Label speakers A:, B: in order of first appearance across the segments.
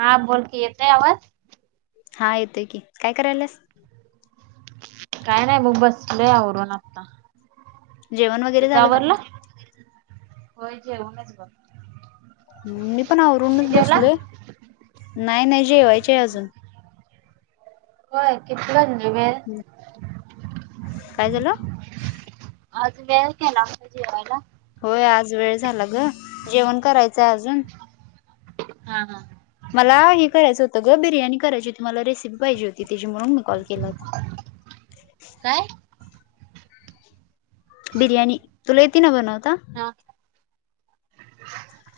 A: हा, बोल की येतोय आवाज.
B: हा येतोय, की काय करायल्यास?
A: काय नाही, बघ बसलोय आवरून आता.
B: जेवण वगैरे
A: तुज
B: झालं का
A: आवरलं होय जेवूनच बघ.
B: मी पण
A: तुम्ही
B: आवरूनच
A: जेवला?
B: बसलोय, नाही नाही जेवायची अजून.
A: होय, किती वाजले वेळ
B: काय झालं
A: आज वेळ केला जेवायला?
B: होय, आज वेळ झाला गं जेवण करायचंय अजून.
A: हा हा.
B: मला हे करायचं होतं ग बिर्याणी करायची होती मला रेसिपी पाहिजे होती त्याची म्हणून मी कॉल केला होता.
A: काय?
B: बिर्यानी तुला यती ना बनवता.
A: हा.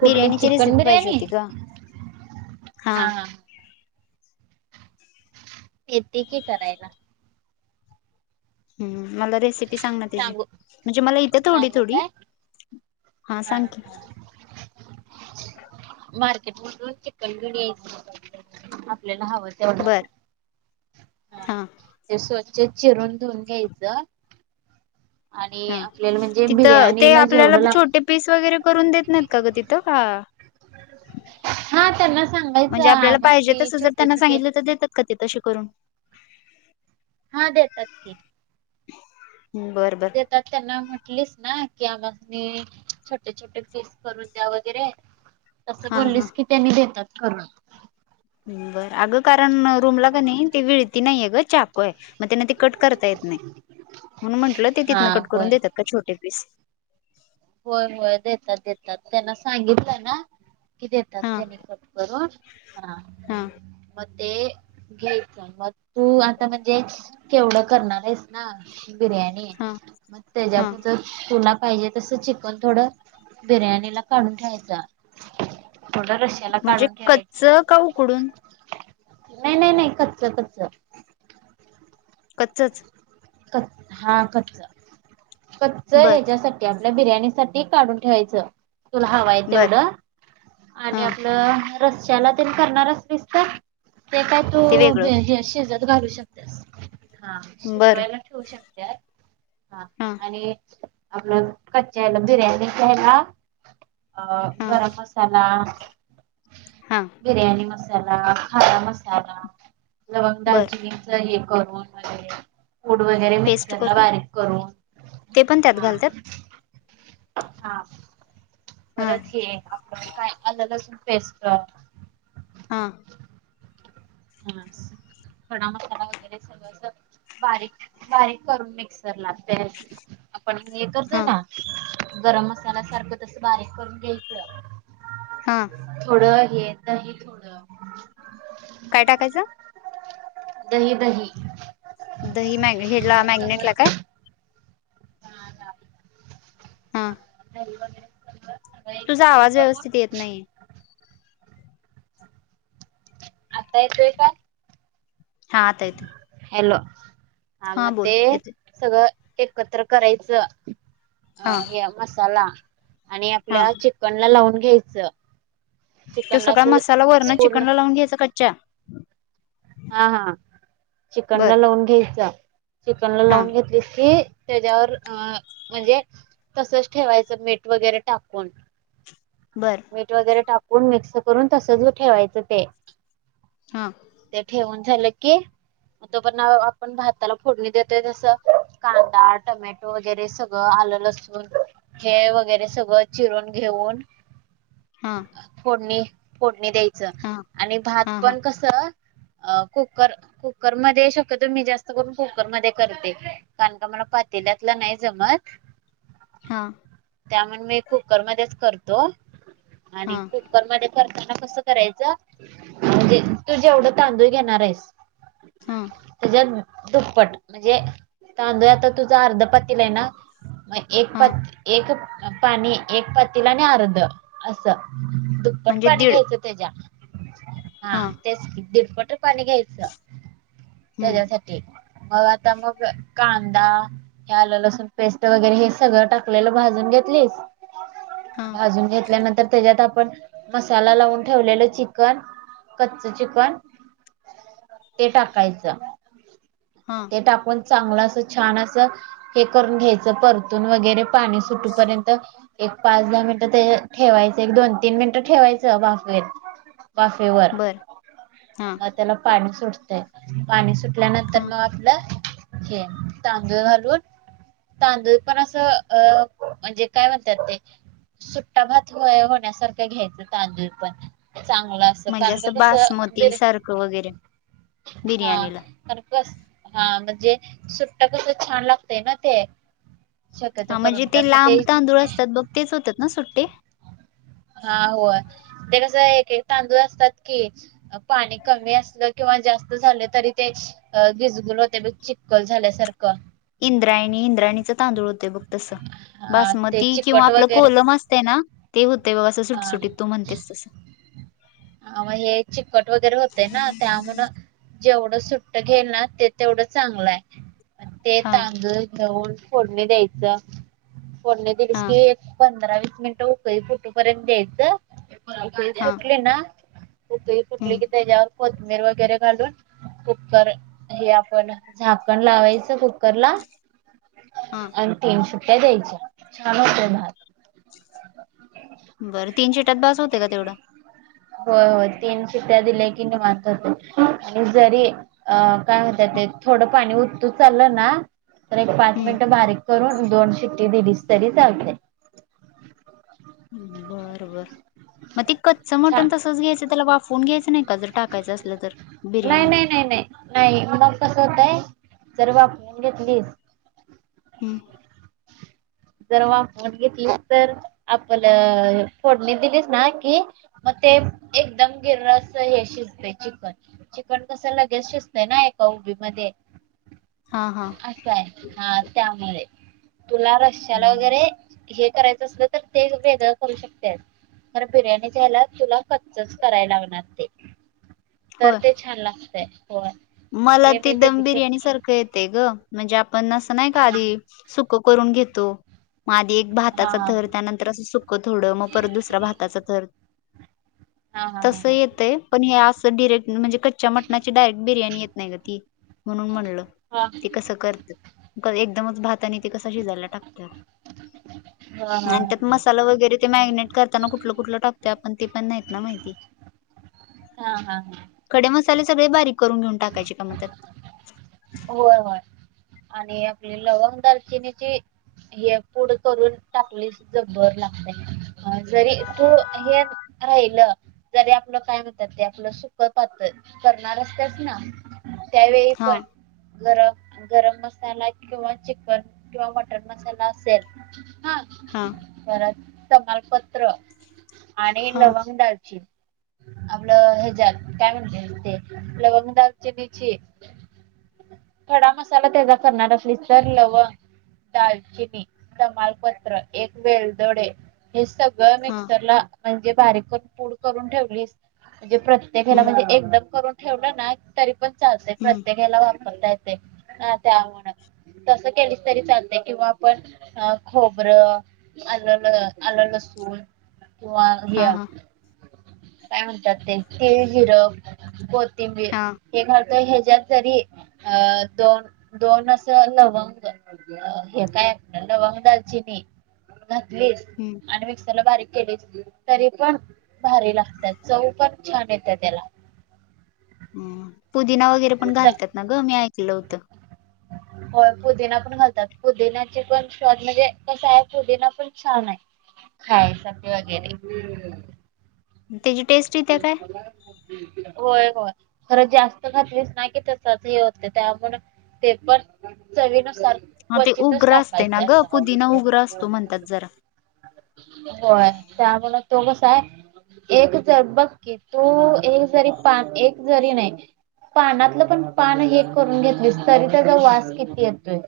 A: कुठली
B: बिर्याणीची
A: चिकन
B: रेसिपी पाहिजे
A: बिर्याणी
B: होती ग
A: हा हा. येते की करायला.
B: हम् मला रेसिपी सांग ना त्याची
A: सांगू
B: म्हणजे मला येत्या थोडी
A: सांगू
B: थोडी.
A: काय? हा
B: सांग की
A: हा. मार्केट मधून चिकन घेऊन यायच आपल्याला हवं
B: बरं
A: तेवढं.
B: हा.
A: ते स्वच्छ चिरून धुऊन घ्यायचं. आणि
B: हा
A: आपल्याला म्हणजे
B: तिथं ते
A: बिर्याणीला
B: आपल्याला
A: जेवढं लाग
B: छोटे पीस वगैरे करून देत नाहीत का ग तिथं का.
A: हा त्यांना सांगा.
B: म्हणजे आपल्याला पाहिजे तसं जर त्यांना सांगितलं तर देतात का ते तशे करून.
A: हा देेतात की.
B: बर बर.
A: देतात त्यांना म्हटलीस ना की आम्हासनी छोटे छोटे पीस करून द्या वगैरे.
B: [inaudible]
A: तसं
B: हा
A: बोललीस की त्यांनी देतात करून.
B: बरं अगं कारण रूमला का नाही ते विळती नाहीय ग चाकू य मग त्यांना ते कट करता येत नाही म्हणून म्हटलं ते
A: हा
B: तिथनं कट करून
A: होय
B: देतात का छोटे पीस.
A: होय होय देतात देतात त्यांना सांगितलं ना. की देतात
B: हा
A: तेनी कट करून हा म ते घ्यायचं मग तू आता म्हणजे केवढं करणार आहेस ना. बिर्याणी
B: हा
A: मग
B: हा
A: त्याच्यात जर तुला पाहिजे तस चिकन थोडं बिर्याणी ला काढून ठेवायचं. थोड रशयाला
B: म्हणजे
A: काढून ठेवायच.
B: कच्च का उकडून
A: नाही नाही नाही कच्च कच्च.
B: कच्चच.
A: क हा कच्च कच्च
B: बर
A: ह्याच्यासाठी. ते आपल्या बिर्याणी साठी काढून ठेवायचं तुला हवय आहे
B: बर
A: तेवढं
B: हा
A: आणि आपल्या त रश्याला तेन करणार असलीस तर ते काय
B: ते
A: तू
B: वेगळं
A: बे हे शिजत घालू शकत्यास हा
B: बर
A: शिजवायला ठेवू शकत्यास हा.
B: हा.
A: हे आपलं कच्च्या ह्याला बिर्याणी च्या ह्याला अ
B: हा
A: गरम मसाला.
B: हा.
A: बिर्याणी मसाला खारा मसाला लवंग
B: बर
A: दालचिनी दही करून म्हणजे पुड वगैरे
B: पेस्ट
A: मिक्सर ला
B: करून
A: बारीक
B: ते पण
A: करून
B: त्यात
A: हा.
B: घालतात
A: हा
B: हा
A: परत हे आपलं काय अललसूण पेस्ट
B: हा.
A: हा खडा मसाला वगैरे सगळं स बारीक बारीक करून मिक्स - रला पेस्ट आपण हे करतोय
B: हा
A: ना गरम मसाल्यासारखं तस बारीक करून घ्यायच.
B: हा.
A: थोडं हे दही थोडं.
B: काय टाकायचं?
A: दही दही.
B: दही मॅग, हेला मॅग्नेटला काय?
A: ताजा.
B: ह.
A: [unintelligible]
B: तुझा
A: एकत्र
B: आवाज
A: करून
B: व्यवस्थित येत नाही.
A: आता येतोय का?
B: हा, आता येतय.
A: हलो, ह म ते
B: येते
A: सगळं एकत्र करायचं.
B: हा
A: अ हे मसाला आणि
B: हा
A: आपल्या चिकनला लावून घ्यायचं.
B: तो
A: चिकनला
B: सगळा
A: असं
B: मसाला वरण
A: पूर्ण
B: चिकनला लावून घ्यायचा कच्या.
A: हा, हा. चिकनला
B: बर
A: लावून घ्यायचं. चिकनला
B: हा
A: लावून घेतलीस की त्याज्यावर अ म्हणजे तसच ठेवायचं, मीठ वगैरे टाकून.
B: बरं.
A: मीठ वगैरे टाकून, मिक्स करून, तसच ठेवायचं ते.
B: हा.
A: त्या ठेवून झालं की, तो पर्यंत, आपण भाताला फोडणी देतोय तसं, कांदा, टमॅट वगैरे सगळं आलं -लसून, [unintelligible] वगैरे सगळं चिरून घेऊन
B: हा.
A: फोडणी, फोडणी द्यायचं.
B: हा
A: आणि भात
B: हा हा
A: पण कसं अ कुकर, कुकरमध्ये. शक्यतो मी जास्त करून, कुकर मध्ये करते. कारण का, मला पातेल्यातला नाही जमत.
B: हा.
A: त्यामन मी कुकरमध्येच करतो.
B: हा
A: आणि कु कर मधे करताना कस करायच. म्हणजे तु जेवढं तांदूळ घेणार आहेस.
B: ह.
A: त्याच्या दुप्पट. म्हणजे, तांदूळ आता तुझं अर्ध पातीलाय ना एक पात,
B: हा
A: एक पाणी, एक पातीला आणि अर्ध असं. दुप्पट
B: म्हणजे
A: पाणी
B: दीड
A: घ्यायचं त्याज्या. हा त्याच की. दीडपट पाणी घ्याय च.
B: हम्म
A: त्याज्यासाठी. मग आता मग, कांदा आलं- लसण पेस्ट वगैरे हे सगळं टाकलेलं भाजून घेतलीस.
B: हा
A: बाजून घेतल्यानंतर, त्याज्यात आ आपण, मसाला लावून ठेवलेलं चिकन. कच्च चिकन ते टाकायचं.
B: हा
A: ते टाकून चांगलं असं, छान असं, हे करून घ्यायचं. परतून वगैरे पाणी सुटूपर्यंत. एक पाच -दहा मिनिटं ते ठेवायचं. एक दोन- तीन मिनिटं ठेवायचं बाफेत, वाफेवर.
B: हं.
A: मग त्याला पाणी सुटतय. पाणी सुटल्यानंतर
B: हा
A: मग आपलं हे, तांदूळ घालून तांदूळ पण असं, अ म्हणजे, काय म्हणतात ते. सुट्टा भात होय होण्यासारखं घ्यायचं. तांदूळ पण चांगला
B: म्हणजे असं, बासमती सारखं वगैरे.
A: हा.
B: बिर्याणीला
A: कार कस, हा म्हणजे सुट्ट कस, छान लागतय ना ते. शक्यतो
B: हा म्हणजे,
A: करून
B: ते
A: कारण का
B: लांब तांदूळ असतात बघ. तेच होतात ना सुट्टे.
A: हा, हो. ते कसं एक -एक तांदूळ असतात की पाणी कमी असलं, किंवा जास्त झालं तरी ते अ घिजगुल होते, ब चिक्कल झाल्यासारखं.
B: इंद्राणी इंद्राणीचे तांदूळ होते बघ तस
A: हा ते
B: बासमती किंवा
A: चिकट
B: आपलं
A: वगैरे
B: कोलम असत ना ते होतेय बघ असं सुट
A: हा
B: सुुटीत तू म्हणतेस तसं
A: ह हे चिकट वगैरे होते ना त्यामु जेवढं सुट्ट घेईल ना ते तेवढं चांगलं आहे ते
B: हा
A: चांग न फोडने द्यायचं फोडने दिलीस
B: हा
A: की पंधरा वीस मिनिटं उकळी फुटूपर्यंत द्यायचं उकळी
B: हा
A: फुटली ना कुठ फुटली
B: हम्म
A: की त्याच्यावर कोथबीर वगैरे घालून कुकर हे आपण झाकण लावायचं कुकर ला
B: हा
A: आणि तीन शीट्ट्या द्यायची छान होते म्हात
B: बरं तीन शिटात बास होते का तेवढं
A: हो हो तीन की त्या दिल्या की निवांत होतेय आणि जरी अ काय म्हणत ते थोडं पाणी उतू चाललं ना तर एक पाच मिनिटं बारीक करून दोन शिट्टी दिलीस तरी चालते
B: बर बर मग त कच्च
A: छान
B: मटण तस घ्यायचं त्याला वाफवून घ्यायं नाही का जर टाकायचं असलं तर
A: नाही
B: बिर्याणीत
A: नाही नाही नाही नाही मला कसं होतय जर वापरून घेतलीस
B: हम्म
A: जर वा फोन घेतली तर आपलं फोडणी दिलीस ना की मग ते एकदम गिरस हे शिजते चिकन चिकन कस लगेच शिजतेना एका उभी मध्ये
B: हा हा
A: असं आहे हा त्यामुळे तुला रशल
B: हम्म.
A: वगैरे हे करायचं असलं तर ते वेगळं करू शकते कारण बिर्याणी जा्यायला तुला कच्चच करायला लागणार ते तर
B: होय
A: ते छान लागतय हो
B: मला त दम बिर्याणी सारखं येते ग म्हणजे आपण नस नाही का
A: हा
B: आधी सुक करून घेतो आधी एक भाताच
A: हा
B: थर त्यानंतर असं थोडं मग परत दुसरा भाताचं थर
A: हा हा
B: तस
A: हा
B: येतय पण हे अस डिरेक् म्हणजे कच्च्या मटणा डयरेट बिर्याणी येत नाही ग ती म्हणून म्हणलं
A: हा
B: ते कसं करते एकदमच भाताने ते कसा शिजायला टाकतात
A: हा हा
B: आणि त्यात
A: हा
B: मसाला वगैरे ते मॅगिनेट करताना कुठलं कुठलं टाकतो आपण ते पण नाहीत ना माहिती [unintelligible]
A: हा हा हा
B: खडे मसाले सगळे बारीक करून घेऊन टाकायचे का मदत
A: होय होय आणि आपली लवंग दालचिनीची हे पुढं करून टाकलीस ज भर लागत अ जरी तू हे राहिल जरी आपलं काय म्हणतात ते आपलं सुख पातळ करणार असतच ना त्यावेळी
B: हा
A: पण घर गरम मसाला किंवा चिकन किंवा मटन मसाला असेल हा ब समालपत्र आणि
B: हा
A: लवंगडालची आपलं हज काय म्हणते ते लवंग दाचिन्ची थडा मसाला त्याचा करणार असली तर लवग दालचिनी तमालपत्र एक वेलदोडे हे सगळं
B: हा
A: मिक्सरला म्हणजे बारीक करून पूड करून ठेवली म्हणजे प्रत्य प्रत्येकाला
B: हम्म
A: म्हणजे एकदम करून ठेवलं ना तरी पण चालतंय
B: हम्म
A: प्रत्येकाला वापरता येत [unintelligible] तसं केलीस तरी चालते किंवा आपण खोबरं. आलं आलंल स किंवा घ
B: हा हा
A: काय म्हणतात ते तेळ जिरं कोथिंबीर
B: हा
A: हे करत ह्याच्यात तरी अ दोन दोन अस लवंग. हे कायऐक लवंग दालची नाही घातलीच
B: हम्म
A: आणि मिक्सरला बारीक केली तरी पण भारी लागतात चव पण छान येते त्याला
B: ह पुदिना वगैरे पण
A: त्याला
B: घालतात ना ग मी ऐकलं होतं.
A: हो पुदिना पण घालतात पुदिनाचे पण स्वाद म्हणजे कस आहे पुदिना पण छान आहे. खायस वगैरे
B: त्याची टेस्ट येत्या काय
A: होय होय खरं जास्त घातलीस नाही कि तसच हे. त्यामु ते पण चवीन सार
B: हा ते
A: क्वचितच
B: उग्र असते ना
A: टाकायचं
B: ग पुदिना उग्र असतो
A: असं.
B: म्हणतात जरा
A: होय त्यामुळेला तो कसा आहे. एक जर बघकीि तू एक जरी पा एक जरी नाही. पानातलं पण पान हे करून घेतलीस तरी त्याचा वास किती येतोय.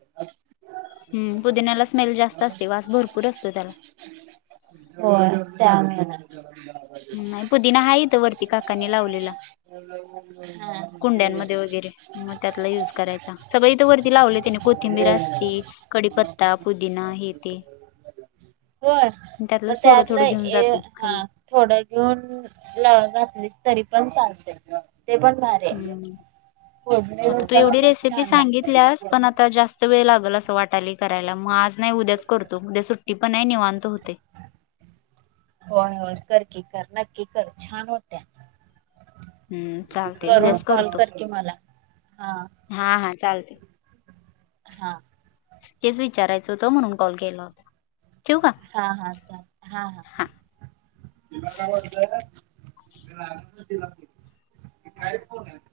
B: हम् पुदिनला स्मेल जास्त असते वास भरपूर असतो त्याला
A: हो त्याना
B: नाही पुदिना हा येतं वरती काकाने लावलेला.
A: ह ह हा ह
B: कुंड्यांमध्ये
A: ब
B: वगैरे मग त्यातला युज करायचा. सगळे इथं वरती लावले त्याने कोथिंबीर असते कडीपत्ता पुदिना हे ते
A: होय मग
B: त्यातलंच थोडं थोडं घेऊन
A: त्यातलं
B: जातो खाली
A: हा थोड घेऊन घातलीस तरी पण चालते ते पण बाहेर
B: हम्म आता तू एवढी
A: पण
B: रेसिपी
A: छान लागत
B: सांगे. पण आता जास्त वेळ लागल अस वाटाली करायला मग आज नाही उद्याच करतो उद्या सु ी पण नाही निवांतो होते.
A: होय होय करकी कर नक्की कर छान होत्या.
B: हम्म चालते
A: करून
B: उद्याच
A: कॉल
B: करतो
A: कर क मला हा
B: हा हा चालते.
A: हा
B: तेच विचारायचं होतं म्हणून कॉल केला होता ठेव का
A: हा हा हा हा तिला का म्हटत तला तिला काय फन आहे.